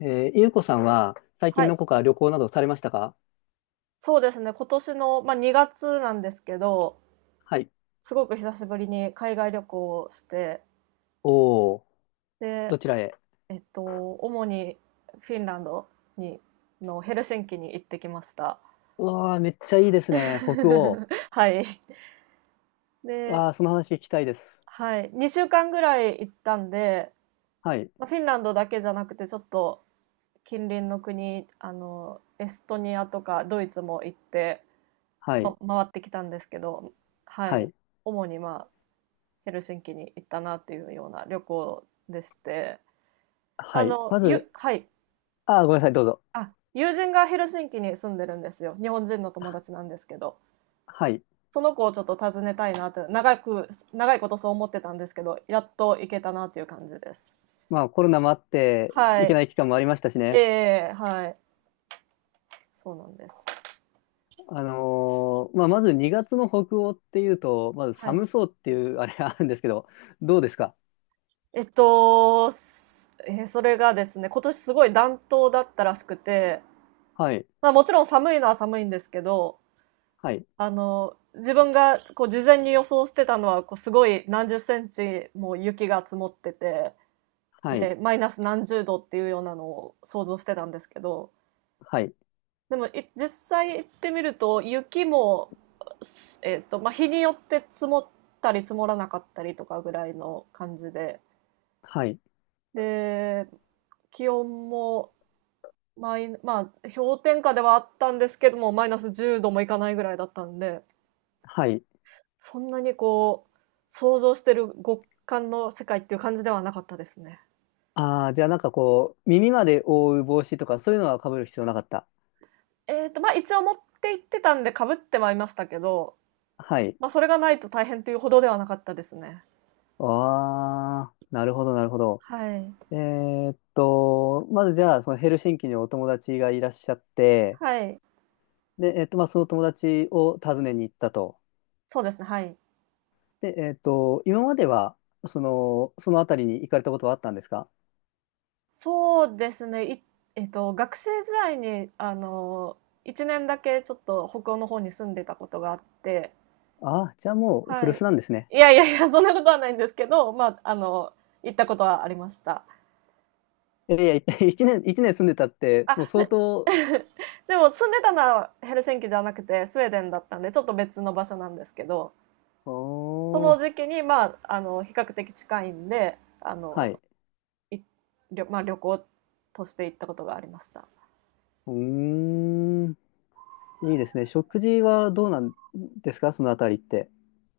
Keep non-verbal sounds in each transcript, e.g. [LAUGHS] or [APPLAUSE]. ゆうこさんは最は近のい、こか旅行などされましたか？そうですね、今年の、まあ、2月なんですけど、はい。すごく久しぶりに海外旅行をして、おお、で、どちらへ？えっと、主にフィンランドにのヘルシンキに行ってきました。うわあ、めっちゃいいです [LAUGHS] ね。北欧。はい。で、わあ、その話聞きたいです。はい、2週間ぐらい行ったんで、はい。まあ、フィンランドだけじゃなくてちょっと近隣の国、あの、エストニアとかドイツも行って、はま、い。回ってきたんですけど、ははい、い。主に、まあヘルシンキに行ったなっていうような旅行でして、はい。まず、はい。ああ、ごめんなさい、どうぞ。あ、友人がヘルシンキに住んでるんですよ。日本人の友達なんですけど、はい。その子をちょっと訪ねたいなって、長いことそう思ってたんですけど、やっと行けたなっていう感じです。まあ、コロナもあって、は行けない。い期間もありましたしえね。え、はい。そうなんです。まあ、まず2月の北欧っていうと、まずは寒い。そうっていうあれがあるんですけど、どうですか？えっと、すええ、それがですね、今年すごい暖冬だったらしくて、はい。まあ、もちろん寒いのは寒いんですけど、はい。あの、自分がこう事前に予想してたのは、こうすごい何十センチも雪が積もってて、はい。で、マイナス何十度っていうようなのを想像してたんですけど、はい。でも実際行ってみると、雪も、えっと、まあ、日によって積もったり積もらなかったりとかぐらいの感じで、はい。で、気温もまあ、氷点下ではあったんですけども、マイナス10度もいかないぐらいだったんで、はい。そんなにこう、想像してる極寒の世界っていう感じではなかったですね。ああ、じゃあなんかこう、耳まで覆う帽子とかそういうのは被る必要なかった。えっと、まあ、一応持って行ってたんで被ってはいましたけど、はい。まあ、それがないと大変っていうほどではなかったですね。ああ、なるほど、なるほど。はい。まずじゃあ、そのヘルシンキにお友達がいらっしゃって、はい。で、まあ、その友達を訪ねに行ったと。そうですね、はい。で、今までは、その辺りに行かれたことはあったんですか？そうですね、えっと、学生時代に、あの、1年だけちょっと北欧の方に住んでたことがあって、ああー、じゃあもうは古い。巣なんですね。いやいやいや、そんなことはないんですけど、まあ、あの、行ったことはありました。いやいや、[LAUGHS] 一年、一年住んでたって、あ、もう相で 当、[LAUGHS] でも住んでたのはヘルシンキじゃなくてスウェーデンだったんでちょっと別の場所なんですけど、そおのー、時期にまああの比較的近いんであはのい。い旅、まあ、旅行として行ったことがありました。うーん。いいですね。食事はどうなんですか、そのあたりって？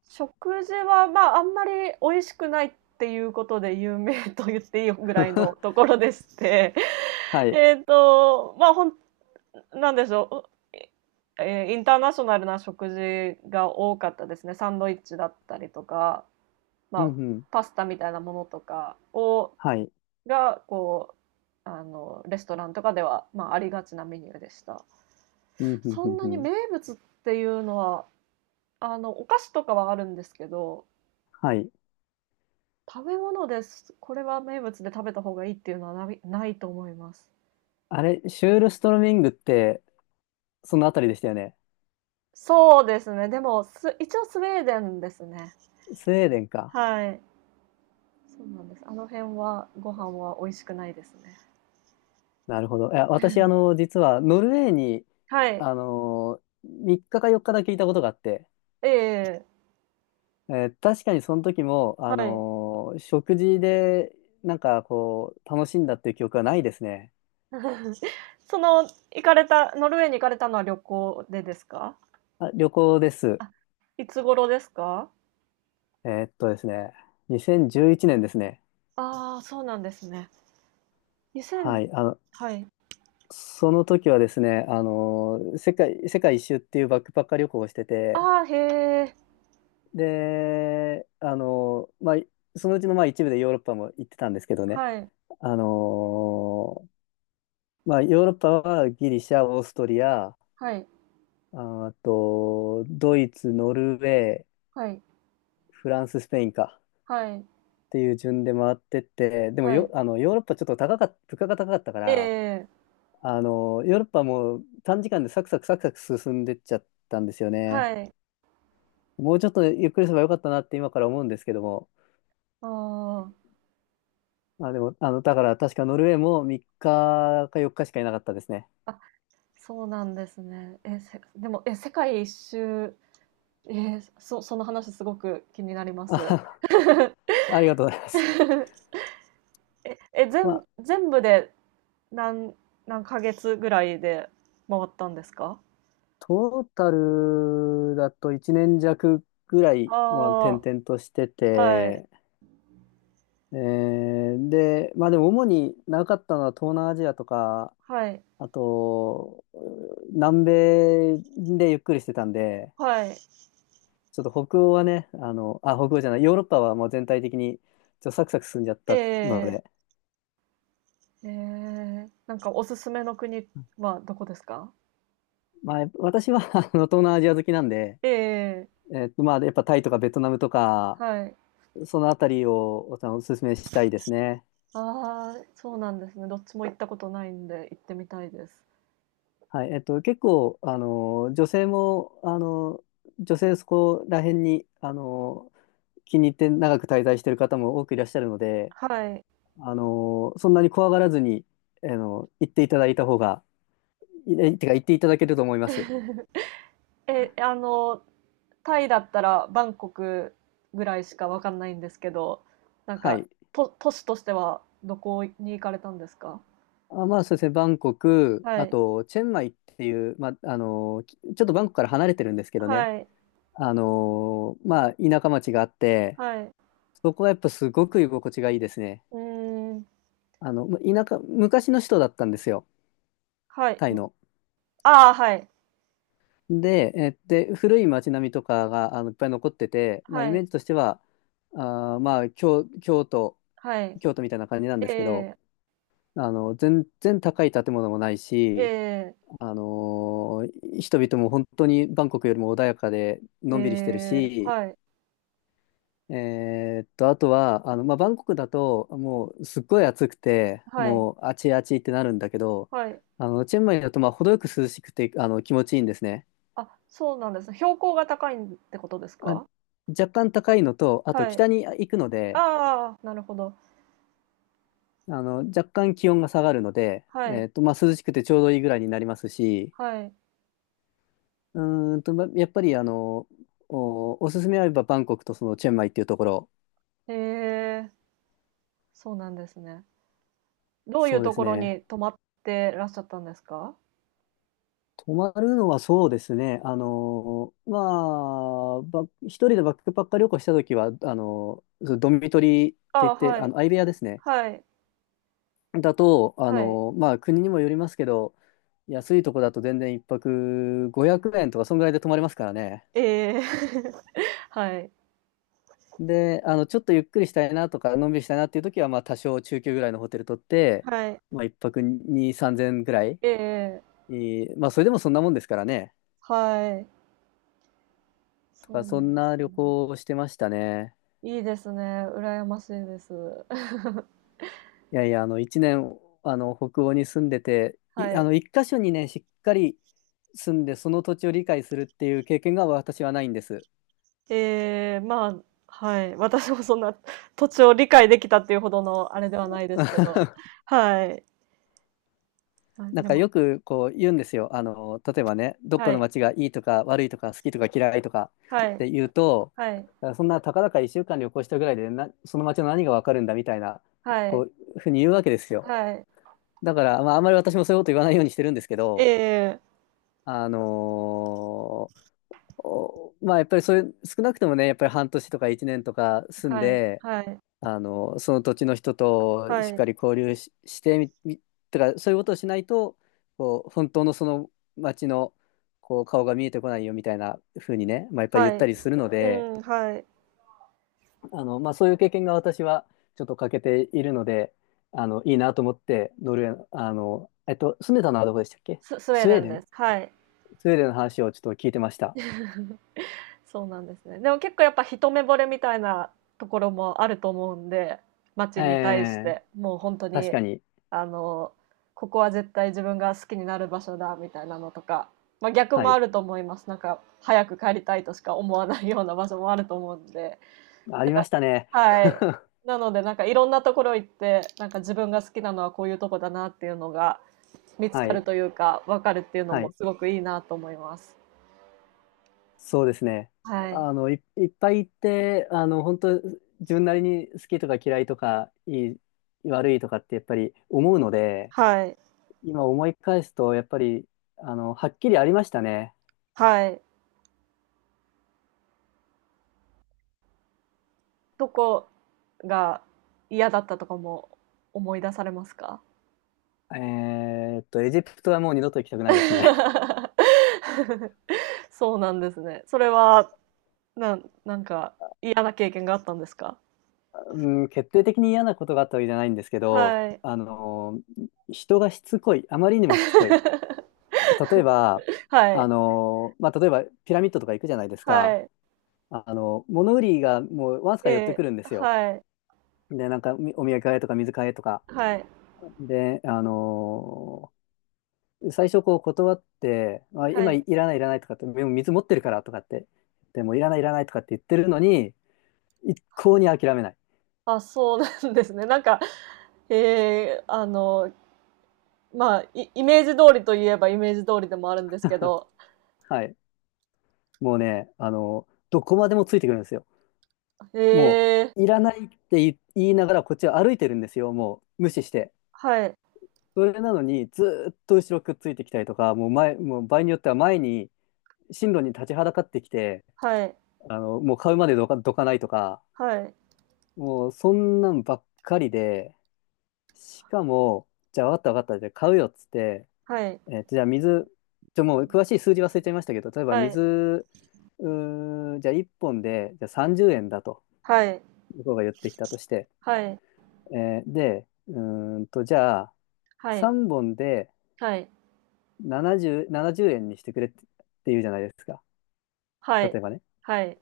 食事はまああんまり美味しくないっていうことで有名と言っていいぐらいのとこ [LAUGHS] ろでして は [LAUGHS] い。まあ、なんでしょう、えーインターナショナルな食事が多かったですね。サンドイッチだったりとか、うんまあ、うん。パスタみたいなものとかをはい。がこうあのレストランとかでは、まあ、ありがちなメニューでした。うんうんそうんんなうにん。名物っていうのはお菓子とかはあるんですけど、はい。食べ物ですこれは名物で食べた方がいいっていうのはないと思います。あれ、シュールストロミングって、そのあたりでしたよね。そうですね。でも一応スウェーデンですね。スウェーデンか。はい。そうなんです。あの辺はご飯は美味しくないですね。なるほど。いや、私、実は、ノルウェーに、はい。3日か4日だけいたことがあって、ええ、確かにその時も、はい。 食事で、なんか、こう、楽しんだっていう記憶はないですね。[LAUGHS] その、行かれた、ノルウェーに行かれたのは旅行でですか？あ、旅行です。あ、いつ頃ですか？ですね、2011年ですね。ああー、そうなんですね。2000。はい、はい。その時はですね、世界一周っていうバックパッカー旅行をしてて、ああ、へえ。で、まあ、そのうちのまあ一部でヨーロッパも行ってたんですけどね、はい。あの、まあ、ヨーロッパはギリシャ、オーストリア、はい。あと、ドイツ、ノルウェー、はい。フランス、スペインかはい。っていう順で回ってって、でもはよ、い。ヨーロッパちょっと高かった物価が高かったから、ええ、ヨーロッパも短時間でサクサクサクサク進んでっちゃったんですよね。はい。もうちょっとゆっくりすればよかったなって今から思うんですけども。あまあ、でも、だから確かノルウェーも3日か4日しかいなかったですね。あ。あ、そうなんですね。え、でも、え、世界一周、その話すごく気になります。あ、[LAUGHS] ありがとうございます。[LAUGHS] え、え、まあ、全部で、何何ヶ月ぐらいで回ったんですか？トータルだと1年弱ぐらい、あまあ、転々としてあはい、て、で、まあでも主に長かったのは東南アジアとか、はい、あと、南米でゆっくりしてたんで、はい。ちょっと北欧はね、あ、北欧じゃない、ヨーロッパはもう全体的にちょっとサクサク進んじゃっえたのえ、で、ええ、なんかおすすめの国はどこですか？まあ、私は [LAUGHS] 東南アジア好きなんで、ええ、まあ、やっぱタイとかベトナムとか、はい。そのあたりをお勧めしたいですね。ああ、そうなんですね。どっちも行ったことないんで行ってみたいです。はい、結構、女性も、女性そこら辺に、気に入って長く滞在してる方も多くいらっしゃるので、はい。そんなに怖がらずに、行っていただいた方が、いえてか、行っていただけると思います。え、あの、タイだったらバンコクぐらいしかわかんないんですけど、なんはか、い。都市としてはどこに行かれたんですか？あ、まあそうですね、バンコク、はあい、と、チェンマイっていう、まあ、ちょっとバンコクから離れてるんですけどね、はい、まあ、田舎町があって、はい。そこはやっぱすごく居心地がいいですね。うーん、まあ昔の首都だったんですよ、はい。タイの。ああはい、で、古い町並みとかが、いっぱい残ってて、まあ、イはメーい、ジとしては、まあ、京、京都、は京都みたいな感じなんですけど、い。ええ、全然高い建物もないえし、え、人々も本当にバンコクよりも穏やかでえのんびりしてるえ、し、はい、あとは、まあ、バンコクだともうすっごい暑くて、はい、もうあちあちってなるんだけど、はい。チェンマイだとまあ程よく涼しくて、気持ちいいんですね。あ、そうなんですね。標高が高いんってことですあ、か？若干高いのと、あとはい。北に行くので、ああなるほど。若干気温が下がるので、はい、まあ、涼しくてちょうどいいぐらいになりますし、はい。うまあやっぱりおすすめあればバンコクとそのチェンマイっていうところ、へえ、そうなんですね。どういそううでとすころね。に泊まってらっしゃったんですか？泊まるのはそうですね。まあ、一人でバックパッカー旅行したときは、そのドミトリーっあて言っあ、て、はい、相部屋ですね。はい、だと、はい。まあ、国にもよりますけど、安いとこだと全然一泊500円とか、そんぐらいで泊まれますからね。ええ。[LAUGHS] はい、で、ちょっとゆっくりしたいなとか、のんびりしたいなっていうときは、まあ、多少中級ぐらいのホテル取って、はい。まあ、一泊2、3000円ぐらい。ええ。まあ、それでもそんなもんですからね。はい。とそか、うなそんでんすな旅ね。行をしてましたね。いいですね、羨ましいです。[LAUGHS] いやいや、一年、北欧に住んでて、はい。一箇所にね、しっかり住んで、その土地を理解するっていう経験が私はないんです。ええ、まあ、はい。私もそんな土地を理解できたっていうほどのあれではないですけど。[LAUGHS] はい。あ、なんでかも、よくこう言うんですよ。例えばね、どっかはのい。街がいいとか悪いとか好きとか嫌いとかはっい。て言うと、はい。そんなたかだか1週間旅行したぐらいでな、その街の何がわかるんだみたいな、はこい。う、ふうに言うわけですよ。はい。だから、まあ、あんまり私もそういうこと言わないようにしてるんですけえど、え、あのーおまあ、やっぱりそういう、少なくともね、やっぱり半年とか1年とか住んはい。で、はい。その土地の人とはしっい。かり交流し、してみ、み、とか、そういうことをしないと、こう、本当のその町の、こう、顔が見えてこないよみたいな風にね、まあ、やっぱり言はったい。りするのうで、ん、はい。まあ、そういう経験が私はちょっと欠けているので、いいなと思って、ノルウェーの、住んでたのはどこでしたっけ？スウェースウェデーンデンです。はい。の話をちょっと聞いてました。そうなんですね。でも結構やっぱ一目惚れみたいなところもあると思うんで、街に対しえーて、もう本当確に、かに。あの、ここは絶対自分が好きになる場所だみたいなのとか、まあ、逆はもい。あると思います。なんか、早く帰りたいとしか思わないような場所もあると思うんで、あなりんまか、したね。はい。[LAUGHS] なので、なんかいろんなところ行って、なんか自分が好きなのはこういうとこだなっていうのが見つはかるい。というか、わかるっていうのはもい。すごくいいなと思います。そうですね。はい。いっぱい行って、本当自分なりに好きとか嫌いとか、いい、悪いとかってやっぱり思うので、はい。今思い返すと、やっぱり、はっきりありましたね。はい。とこが嫌だったとかも思い出されますか？ えエジプトはもう二度と行きたくないですね。[LAUGHS] そうなんですね。それは、なんか嫌な経験があったんですか？ [LAUGHS] うん、決定的に嫌なことがあったわけじゃないんですけど、はい。人がしつこい。あまりにもしつこい。例えば、はい。まあ、例えばピラミッドとか行くじゃないですはか。い。物売りがもうわずかえ寄ってくえ。るんですよ。はい。で、なんかお土産買えとか水買えとか。はい。で、最初こう断って、あ、は今いい。らないいらないとかって、でも水持ってるからとかって、でもいらないいらないとかって言ってるのに、一向に諦めない。あ、そうなんですね。なんか、ええ、あの、まあ、イイメージ通りといえばイメージ通りでもあるんですけど。はい。もうね、どこまでもついてくるんですよ。もえう、いえ。らないって言いながらこっちは歩いてるんですよ。もう無視して。はい。それなのにずーっと後ろくっついてきたりとか、もう場合によっては前に、進路に立ちはだかってきて、はい。もう買うまでどかないとか、はい。もうそんなんばっかりで、しかも、じゃあわかったわかった、じゃあ買うよっつって、はい。じゃあ水、もう詳しい数字忘れちゃいましたけど、例えばはい。水、じゃあ1本で、じゃあ30円だと、はい。向こうが言ってきたとして、はい。で、じゃあはい。3本ではい、70円にしてくれって言うじゃないですか。は例い、えばね。はい、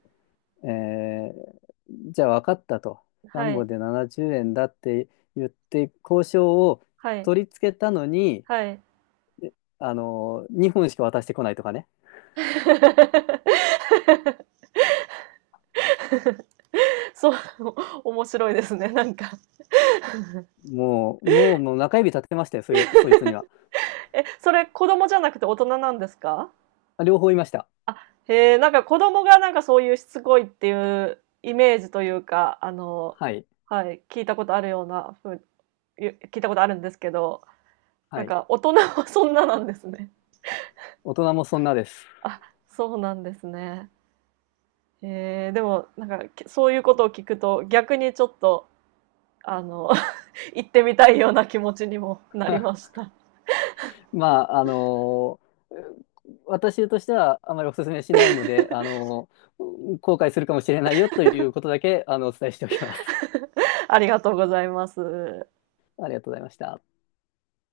えーじゃあ分かったと。は3本い、で70円だって言って交渉をはい、取り付けたのに、はい、2本しか渡してこないとかね。[LAUGHS] そう、[LAUGHS] 面白いですね、なんか。もう、もう、もう中指立てましたよ、そいつには。え、それ子供じゃなくて大人なんですか？両方いました。あ、へえ、なんか子供がなんかそういうしつこいっていうイメージというか、あの、はい。はい、聞いたことあるようなふう、聞いたことあるんですけど、なはんい。か大人はそんななんですね。大人もそんなです。あ、そうなんですね。えー、でも、なんか、そういうことを聞くと、逆にちょっと、あの [LAUGHS]、行ってみたいような気持ちにもなりまし [LAUGHS] た。まあ、私としてはあまりお勧めしないので、後悔するかもしれないよということだけ、お伝えしておきます。ありがとうございます。[LAUGHS] ありがとうございました。